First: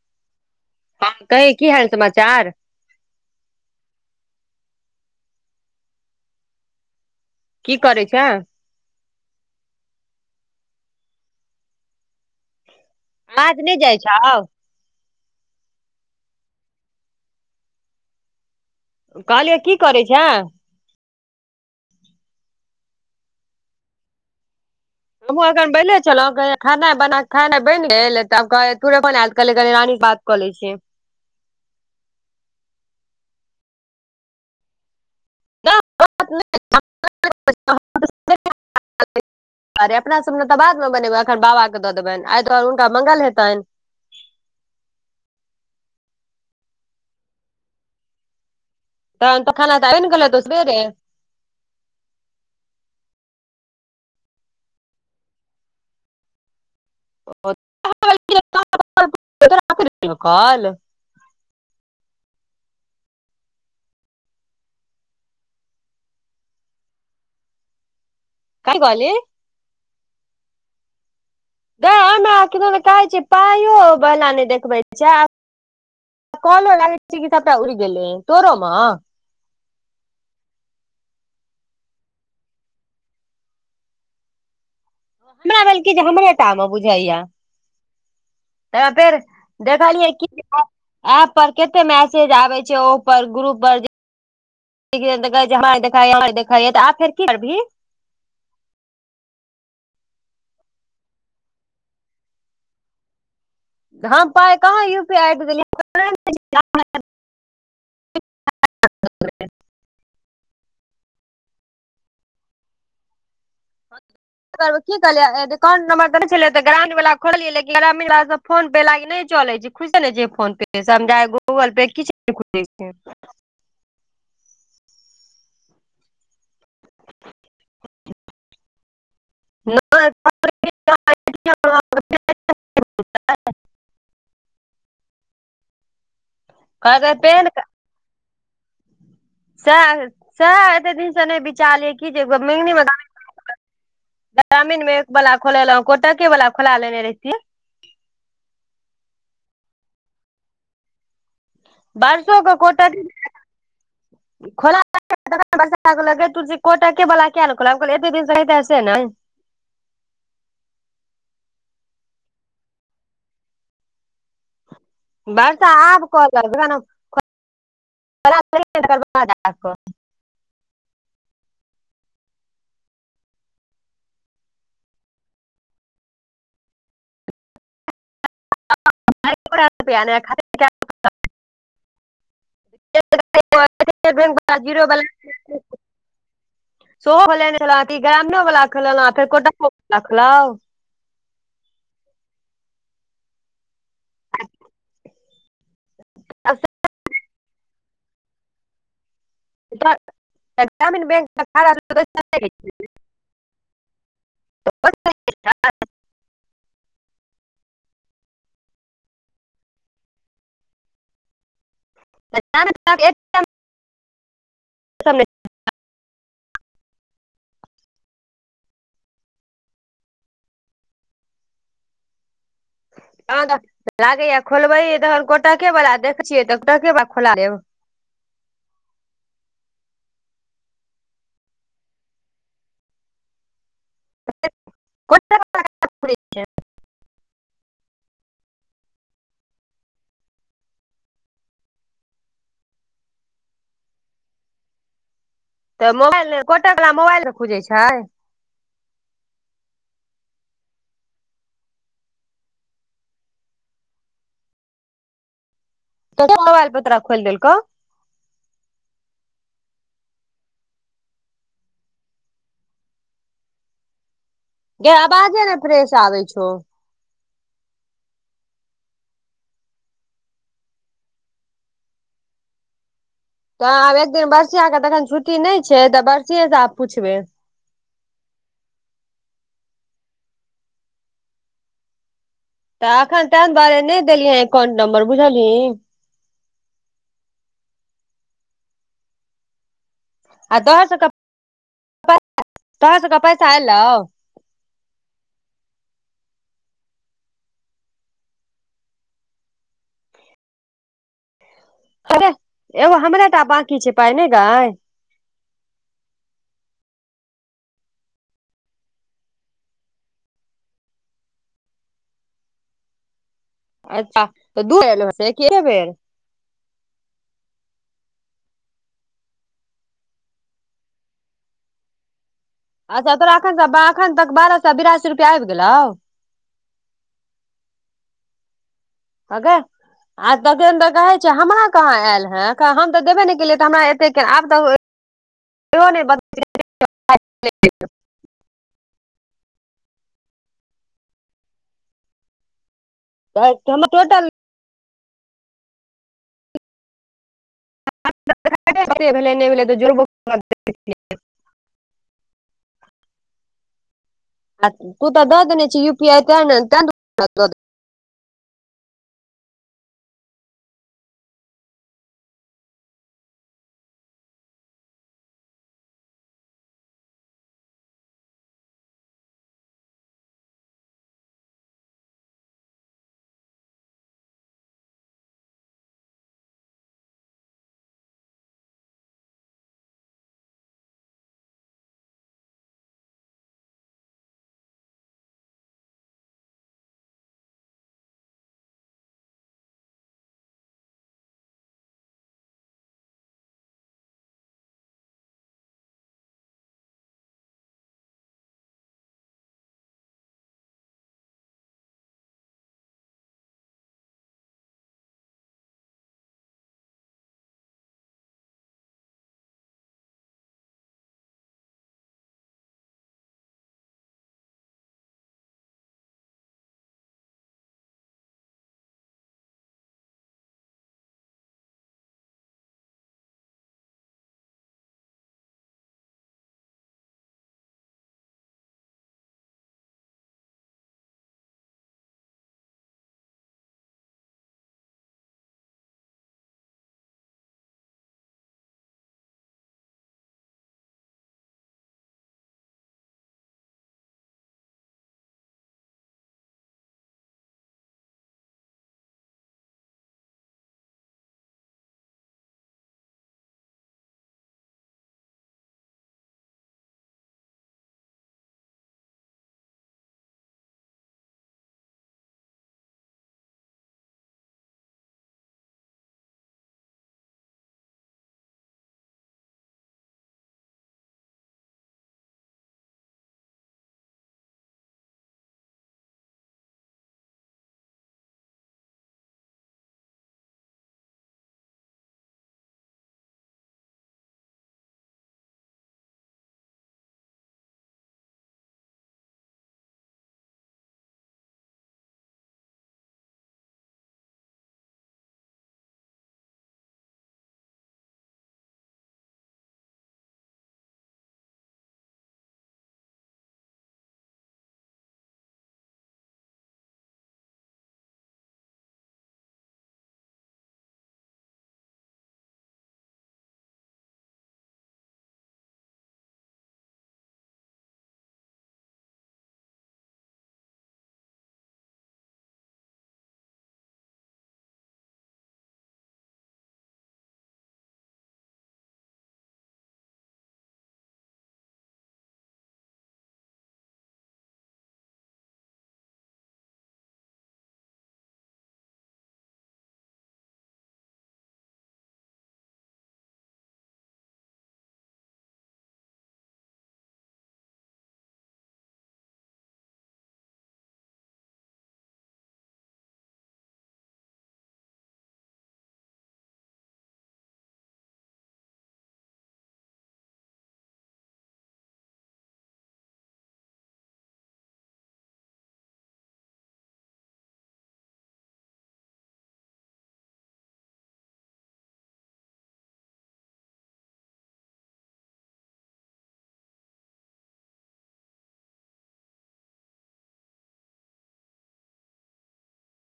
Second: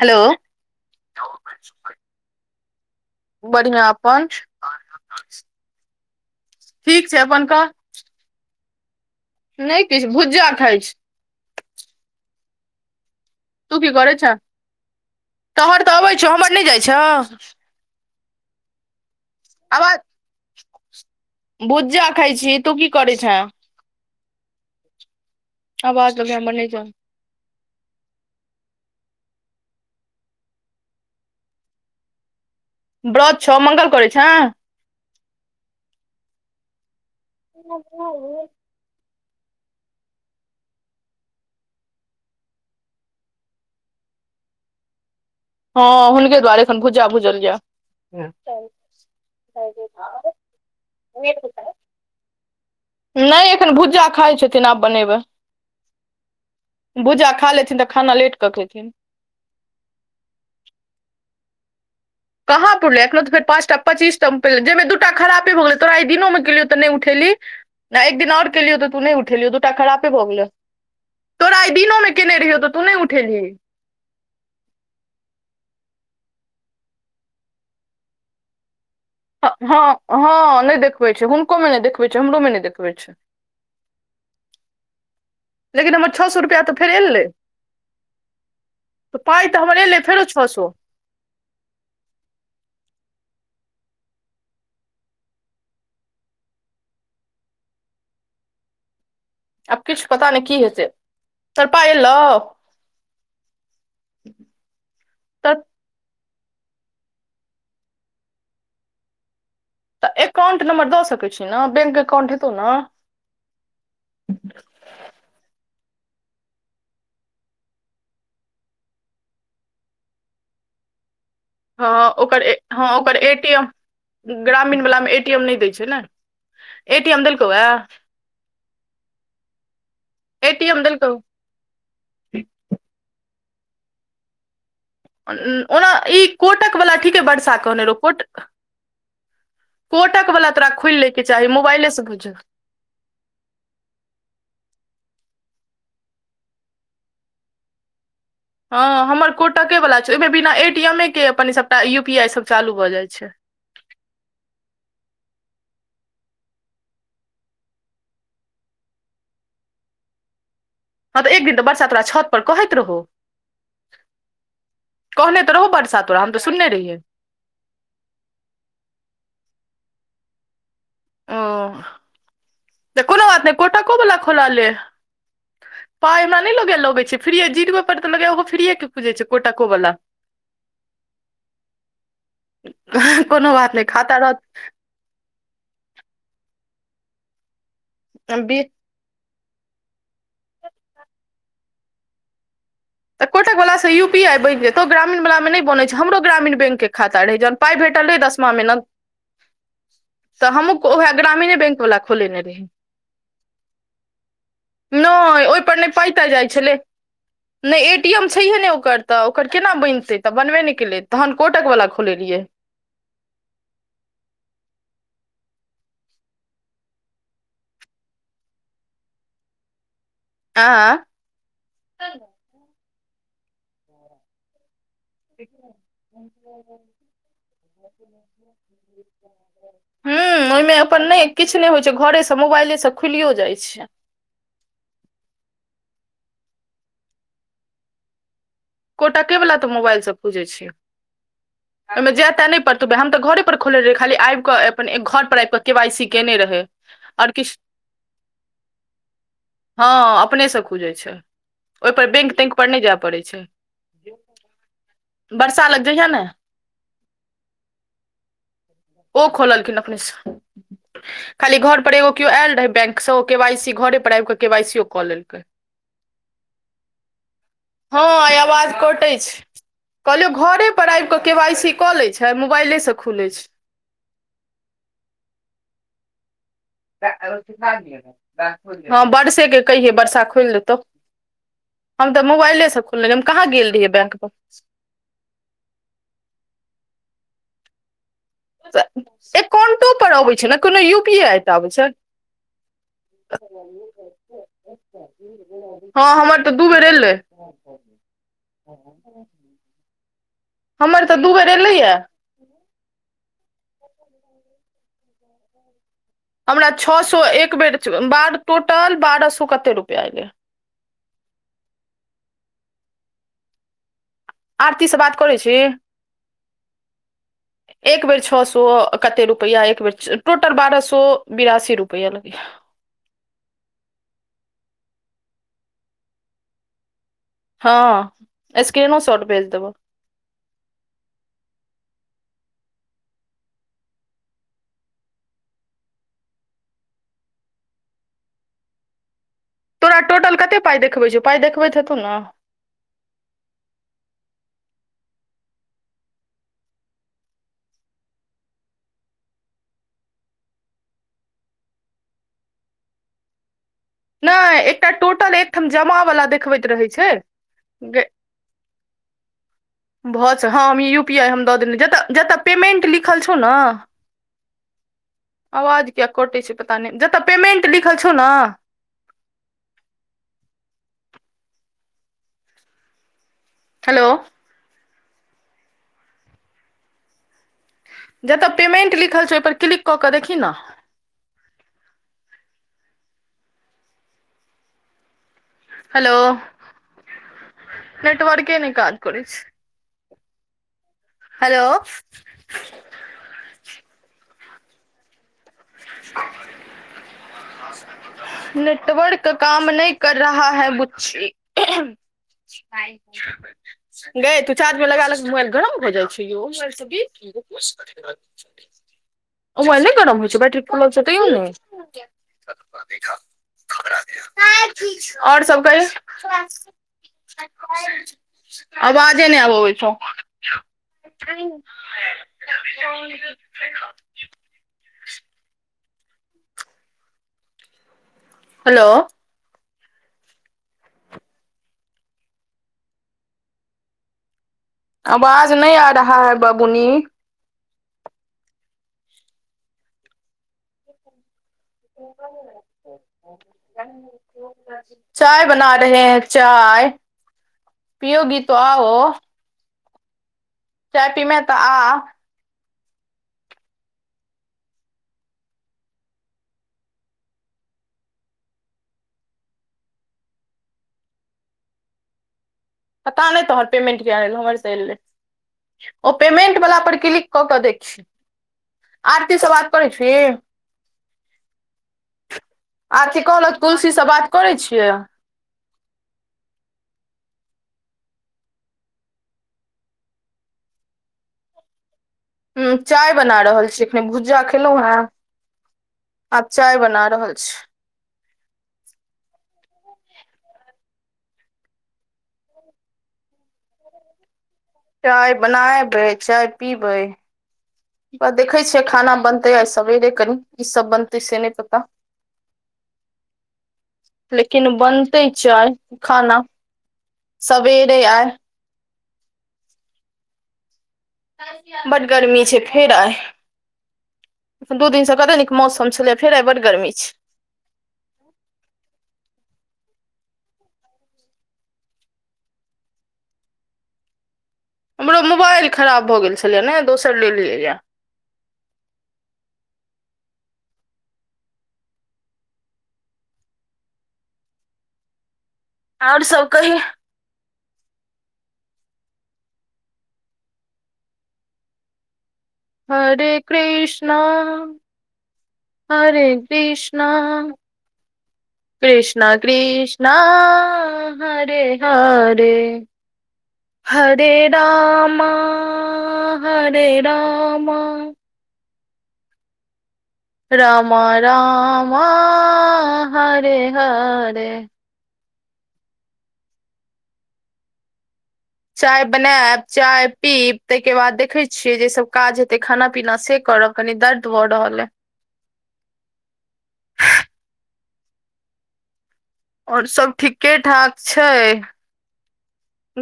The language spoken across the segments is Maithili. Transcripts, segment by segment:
हेलो हँ कहिंन की हाल समाचार बढ़िआ अपन ठीक छै अपन कहु की करै छाँ नहि किछु भुजा खाइ छै आज नहि तू की जाइ करै छौ छह तोहर तऽ अबै छौ हमर नहि जाइ छौ कहलियै की करै छाँ भुजा खइ छी तू की करै छाँ [unintelligible] बैले आवाज लगे हमर छललहुँ नहि जाय खाना बना खाना बनिगेल त तोरे बनाएल कहलिए रानी बात क लै छियै ब्रत छ मङंगल करै छाँ [unintelligible] अरे अपना सब ने तऽ बाद मे बनेबै अखन बाबा के दऽ देबनि आ दुआरे हनका मंगल हेतनि हँ हुनके दुआारेखन भूजा भूजल य तऽ तऽ खाना आबै ने गेल हेतो सबेरे ह क [inaudible] नहि एखन भुजा खाइत छथिन आब बनेबै भूजा खा लेथिन तऽ खाना लेट कऽ केथिन [unintelligible] कहाँ पुरलै एखन तऽ फेर पाँच टाचीस टा प जाहिमे दू टा खरापे भऽ गेलै तोराइ दिनोमे केलियौ तऽ नहि उठेलिहिं नहि एक दिन आऔर केेल हो कथी त तू कहली नहि उठेल तू टा खराबे भ गेलय त हमरा कि कहै छी उठेलही पायो बला नहि देखबै जा [inaudible] कॉलो लागै छै कि सभटा उड़ गेलै तोरो मे हँ हँ नहि देखबै छै हुनको मे नहि देखबैत छै हमरोमे नहि देखबै छै [unintelligible] हमराभेल की लेकिन जे हमर छओ हमरे सए टा रुपैआ मे तऽ फेर बुझैया एलै तऽ फेर पाइ तऽ हमर देख एलै लिए फेरो की छओ [unintelligible] सए एप पर कते मैसेज आबे छै ओ पर ग्रुप पर [unintelligible] आब किछु पता नहि की है से तोहर पाइ एलो हम पााय कहाँ यू पी आइ तऽ देलिए - [unintelligible] तऽ एककाउंट नम्बर द सक छी ने बैंक अकाउंट हेतौ ने ह [inaudible] एकाउंट नंबरने ग्रांट वला खोलिय लेकिन ग्रामीण फोन पे लागी नहि चले छै खुश ने फोन पे [inaudible] हँ किछु नहि ओकर खुजै छै हँ ओकर ए टी एम ग्रामीण वला मे एटी एम नहि दै छै ने ए टी एम देलकौ या एटी एम देलकौ [inaudible] ओना ई कोटकवला कहलकै ठीक अइ पेन वर्षा कहने रहौ कोट सएह सएह एते खोलि लैके दिनसँ नहि चाही मोबाइले बिचारीलिए से कि जे बुझ म ग्रामीण में एक वाला खोलेलं कोट वाला खोला लेने रहेतीय हँ हमर कोटके वला छै ओहिमे बिना ए टी एमे के अपन सभटा यू पी आई सभ चालू भऽ कोटक जाइत छै [unintelligible] [inaudible] गे तुलसी कोट के वला किया नहि खोललां हम कहलिए एतेक दिन कहितां सेह नहि हँ तऽ एक दिन तऽ बरसा तोरा छत पर कहैत रहौ कहने तऽ रहू वर्षा बरसा आब तोरा हम तऽ सुनने रहियै ब तकर बाद आ कऽ [inaudible] ओ त कोनो बात नहि कोटा को बला खोलाले पााय हमरा नहि लगे लगे छै फि्रय जीरो तऽ लगो फिरए के खुजेय छै कोटक वाला रुपैया ने खाते हँ ह कोनो बात नहि खाता बैंक रहत [unintelligible] ग्रामीण बी वला खेलैनओं ल फेर कोटाकेँ वका खोलाउ तऽ कैटक वला सा यूपी आई बनि जेतौ ग्रामीण वला मे नए बनाई छै हमरो ग्रामीण बैंक के खाता आं रे जन पाइ भेटल रहै दशमा महिना [inaudible] तऽ हमहूँ उएह ग्रामीणे बैंक वला खोलेने रही न ओहिपर नहि पाइ ताई जाइ छलै नहि ए टी एम छैहे ने ओकर तऽ ओकर केना बनतै तऽ बनबे नहि केलै तहन कोटक वला खोलैलिय त एक अहाँ ह तऽ लागेय खोलबे तहन कटके बला देख छियै तऽ कोटक वला खोला लेब [inaudible] [inaudible] हूँ ओहिमे अपन नहि किछु नहि होइ छै घरेसँ मोबाइलेसँ खुलियो जाइ छै कोटक [unintelligible] कोटके वला तऽ मोबाइल सँ खुजै छियै ओहिमे जे ते नहि पड़तौबै हम तऽ घरे पर खोलने रहियै खाली आबि कऽ अपन एक घर पर आबि कऽ के वाइ तऽ सी मोबाइल केने रहै कोटक वला मोबाइल मे आओर किछु खुजै छै हँ अपनेसँ खुजै छै ओहिपर बैंक तैंक पर नहि जे पड़ै छै बर्षा लग जैहे [unintelligible] तऽ के मोबाइल पर तोरा खोल देेलकौ ओ खोललखिन अपने सँ खाली घर पर एगो केओ आयल रहै बैंक सँ ओ के वाई सी घरे पर आबि कऽ के वाई सी ओ गे कऽ आवाज लेलकै ने फ्रेश आबइ छो हँ आवाज कटैत छै कहलियौ घरे पर आबि कऽ केँ वाइ सी कऽ लै छै मोबाइलेसँ खुलैत छै तऽ आब एक दिन बर्षिया के तऽ अखन छुट्टी नहि छै तऽ बर्षियेसँ आब पुछबै हँ वर्षेके कहियै वर्षा खोलि देतौ हम तऽ मोबाइले सऽ तऽ एखन तेऽ दुआरे नहि देलियै एकाउंट नम्बर बुझलहि अकाउंट पर अबे छै ने कोनो तोहर यू सबके पी आई एकटा आबै छै तोहर सबके पैसा एलौ हँ हमर तऽ दू बेर एलै हमर तऽ दू बेर एलै या एगो हमरा तऽ बकी छै पाय नई गय हमरा छौ सौ एक बेर बाद टोटल बारह सौ कते रुपया एलै अच्छा दू आरती सँ एलौ बात से कि खरैछीही एके बेर एक बेर छओ सए कते रुपआ एक टोटल बारह सए बिरासी रुपआ लगैय अच्छा तोरा एखन एखन तक बारह सौ बिरासी रुपया आबि गेलौ हँ [inaudible] स्कैनो स ऐं गै आ तखन तऽ कहै छै हमरा कहाँ आयल हें हम तऽ देबे ने केलियै तऽ हमरा एते के आब तऽ उहो नै बद ठीक [unintelligible] तोरा टोटल कते पाइ देखबै छौ पाइ देखबैत हेतौ नऽ [unintelligible] [unintelligible] भेलै नहि भेलै तऽ जोर [unintelligible] नहि आ एकटा तू तऽ टोटल दऽ देने एकठाम छी यू पी आई जमावला तें ने देखबैत रहै तें छै [inaudible] भऽ छै हँ हम ई यू पी आइ हम दऽ देलौ जतऽ जतऽ पेमेंट लिखल छौ न आवाज किया कटै छै पता नै जतऽ पेमेंट लिखल छौ नऽ हेलो जत पेमेंट लिखल छौ ओहिपर क्लिक कऽ कऽ देखही नऽ हेलो [unintelligible] नेटवर्क नहि काज करय छै हेलो ख [inaudible] नेटवर्क काम नै कर रहा है बुच्ची क [inaudible] गे तू चार्ज मे लगा लक मोबाइल गरम भए जाइ छै ओ मोबाइल नय गरम होइ छौ बैटरी फुलल छै तैयो नै [unintelligible] और सब कहियो अबाजे नै आब अबै छौ अछ [inaudible] हेलो आवाज नहि आ रहा है बबुनी [inaudible] [inaudible] चाय बना रहे है चाय पियोगी तो आओ चाय पीमे तऽ आ पता नै तोहर पेमेंट किया नै एलौ हमर तऽ एलै ओ पेमेंट वला पर क्लिक कऽ कऽ देखही आरती सँ बात करै छी आरती कहलक तुलसी सँ बात करै छियै हूँ चाय बना रहल छी एखन भुजा खेलहु है आब चाय बना रहल छी चाय बनायबै चाय पीबै देखै छियै खाना बनतै आ सवेरे कनि ई की सब बनतै से नहि पता लेकिन बनतै चाय खाना सवेरे आइ बड्ड गर्मी छै फेर आइ अखन दू दिन से कते नीक मौसम छलै फेर एहि बड गर्मी छै हमरो मोबाइल खराब भऽ गेल छलैये ने दोसर लेलियैयए आओर सब कही हरे कृष्णा हरे कृष्णा कृष्णा कृष्णा हरे हरे हरे रामा हरे रामा रामा रामा हरे हरे चाय बनायब, चाय पीब, ताहिके बाद देखै छियै। जे सभ काज हेतै, खाना पीना से करब। कनी दर्द भा रहल एऽ और सभ ठीके ठाक छै।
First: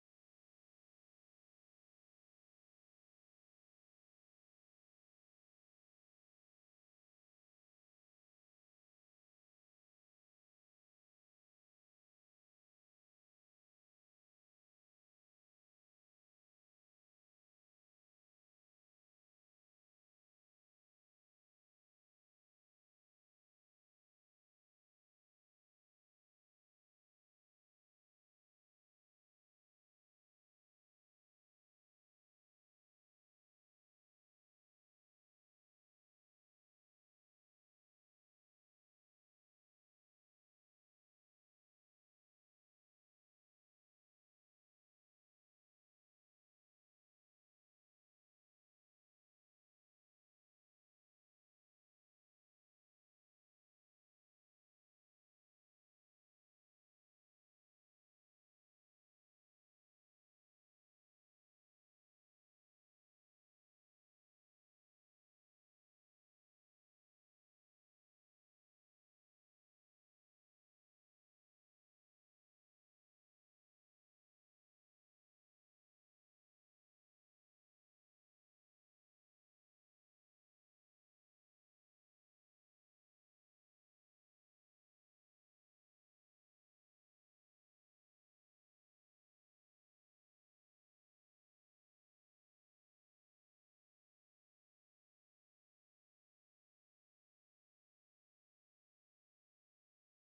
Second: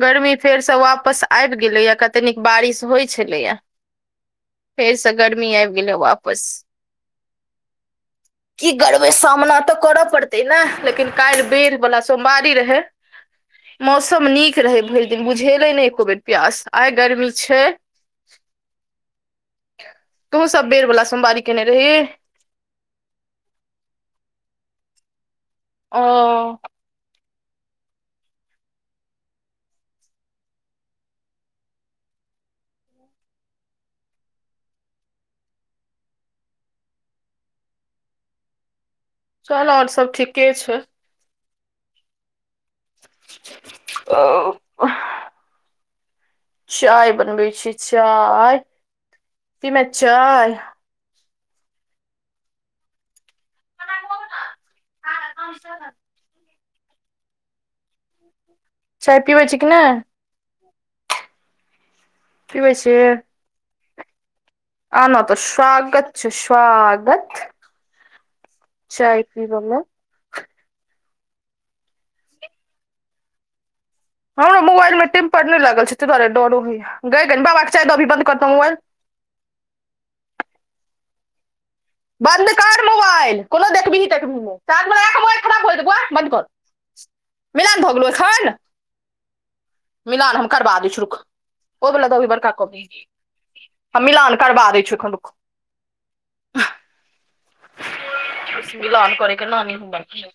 गर्मी फेरसँ वापस आबि गेलै, कते नीक बारिश होइत छलै। फेरसँ गर्मी आबि गेलै वापस। की करबै, सामना तऽ करऽ पड़ते ने। लेकिन काल्हि बेर बला सोमवारी रहै। मौसम नीक रहै भैर दिन बुझेले ने एको बेर प्यास आइ गर्मी छै तू हु सब बेर बला सोमवारी केने रहि आ चल औ सब ठीकेँ छै [unintelligible] चाय बनबै छी चाय पील लऽ चाय [unintelligible] [inaudible] चाय पिबै छी कि न? पीबै छी। आ ने तऽ स्वागत छौ, स्वागत। चाय पिबऽ लऽ। हमरो मोबाइलमे टेम्पर नहि लागल छै, तेहि दुआरे डरो होइ छै गे। कनी बाबाके चाय दऽ, अभी मोबाइल बन्द करैत छी। बन्द कर मोबाइल कोनो देखबही तखबहि नऽ चार्ज मऽ राख मोबाइल खराब हो जेते बऊआ बन्द कर मिलान भऽ गेलो एखन। मिलान हम करा दे छियो रुक ओ वला दऽ आबहि बड़का कप हम मिलान करबा दै छियौ एखन, रुक। मिलान करेके नानी होमवर्क दै।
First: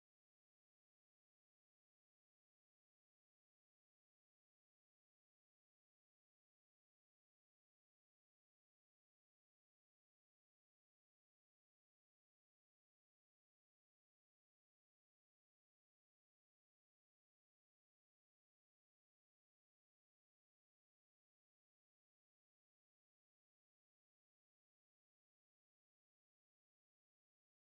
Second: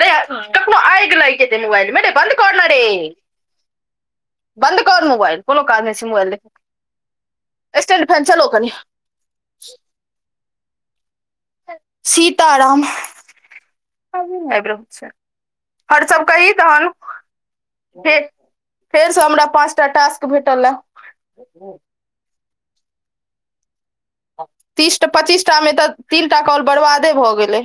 रे, कखनो आगि लागि जेतै मोबाइलमे, रे बन्द करऽ ने। बन्द करऽ मोबाइल, कोनो काज नहि छै मोबाइल देखके। स्टेन फैन चलाओं कनिया सीता राम। और सभ कही तहन? फेरसँ हमरा पाँचटा टास्क भेटल यै। तीस टामे पच्चीसटा मे तऽ तीनटा कॉल बरबादे भऽ गेलै।